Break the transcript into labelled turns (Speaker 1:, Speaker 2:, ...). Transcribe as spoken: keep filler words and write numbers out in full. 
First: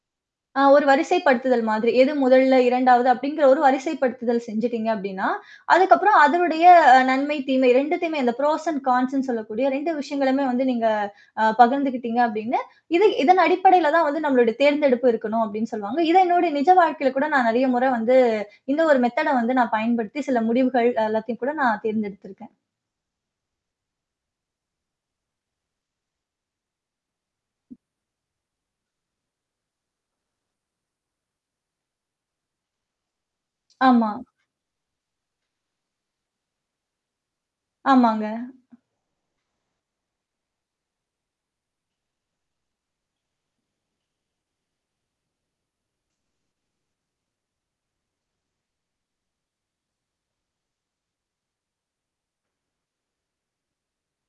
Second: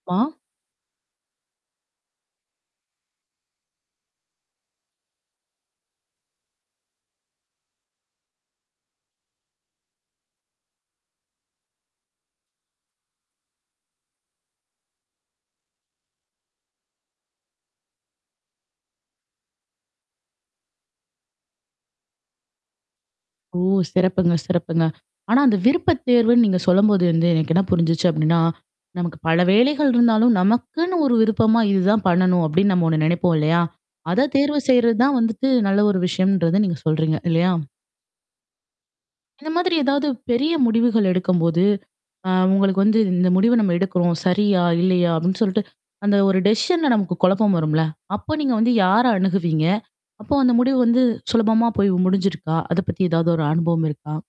Speaker 1: ஆமா.
Speaker 2: ஆ ஒரு வரிசைப்படுத்துதல் மாதிரி. எது முதல்ல இரண்டாவது அப்படிங்கிற ஒரு வரிசைப்படுத்துதல் செஞ்சுட்டீங்க அப்ப்டின்னா, அதுக்கப்புறம் அதனடைய நன்மை தீமை ரெண்டுத்தையுமே இந்த ப்ரோசன் கான்ஸ்ன்னு சொல்லக்கூடிய விஷயங்களுமே வந்து நீங்க அ பகிர்ந்துக்கிட்டீங்க அப்படின்னு, இது இதன் அடிப்படையில தான் வந்து நம்மளுடைய தேர்ந்தெடுப்பு இருக்கணும் அப்படின்னு சொல்லுவாங்க. இது என்னுடைய நிஜ வாழ்க்கையில கூட நான் நெறைய முற வந்து இந்த ஒரு மெத்தேட வந்து நான் பயன்படுத்தி சில முடிவுகள் எல்லாத்தையும் கூட நான் தேர்ந்தெடுத்திருக்கேன்.
Speaker 1: ஓ! சிறப்புங்க, சிறப்புங்க. ஆனா அந்த விருப்ப தேர்வுன்னு நீங்க சொல்லும்போது வந்து எனக்கு என்ன புரிஞ்சுச்சு அப்படின்னா, நமக்கு பல வேலைகள் இருந்தாலும் நமக்குன்னு ஒரு விருப்பமா இதுதான் பண்ணணும் அப்டின்னு நம்ம ஒண்ணு நினைப்போம் இல்லையா?
Speaker 2: ஆமா.
Speaker 1: அத தேர்வு செய்றது தான் வந்துட்டு நல்ல ஒரு விஷயம்ன்றத நீங்க சொல்றீங்க. இல்லையா?
Speaker 2: ஆமாங்க.
Speaker 1: இந்த மாதிரி ஏதாவது பெரிய முடிவுகள் எடுக்கும்போது. அ உங்களுக்கு வந்து "இந்த முடிவ நம்ம எடுக்குறோம். சரியா? இல்லையா?" அப்படின்னு சொல்லிட்டு அந்த ஒரு டெஷிஷன்ல நமக்கு குழப்பம் வரும்ல? அப்போ நீங்க வந்து யார அணுகுவீங்க? அப்போ அந்த முடிவு வந்து சுலபமா போய் முடிஞ்சிருக்கா? அத பத்தி ஏதாவது ஒரு அனுபவம் இருக்கா?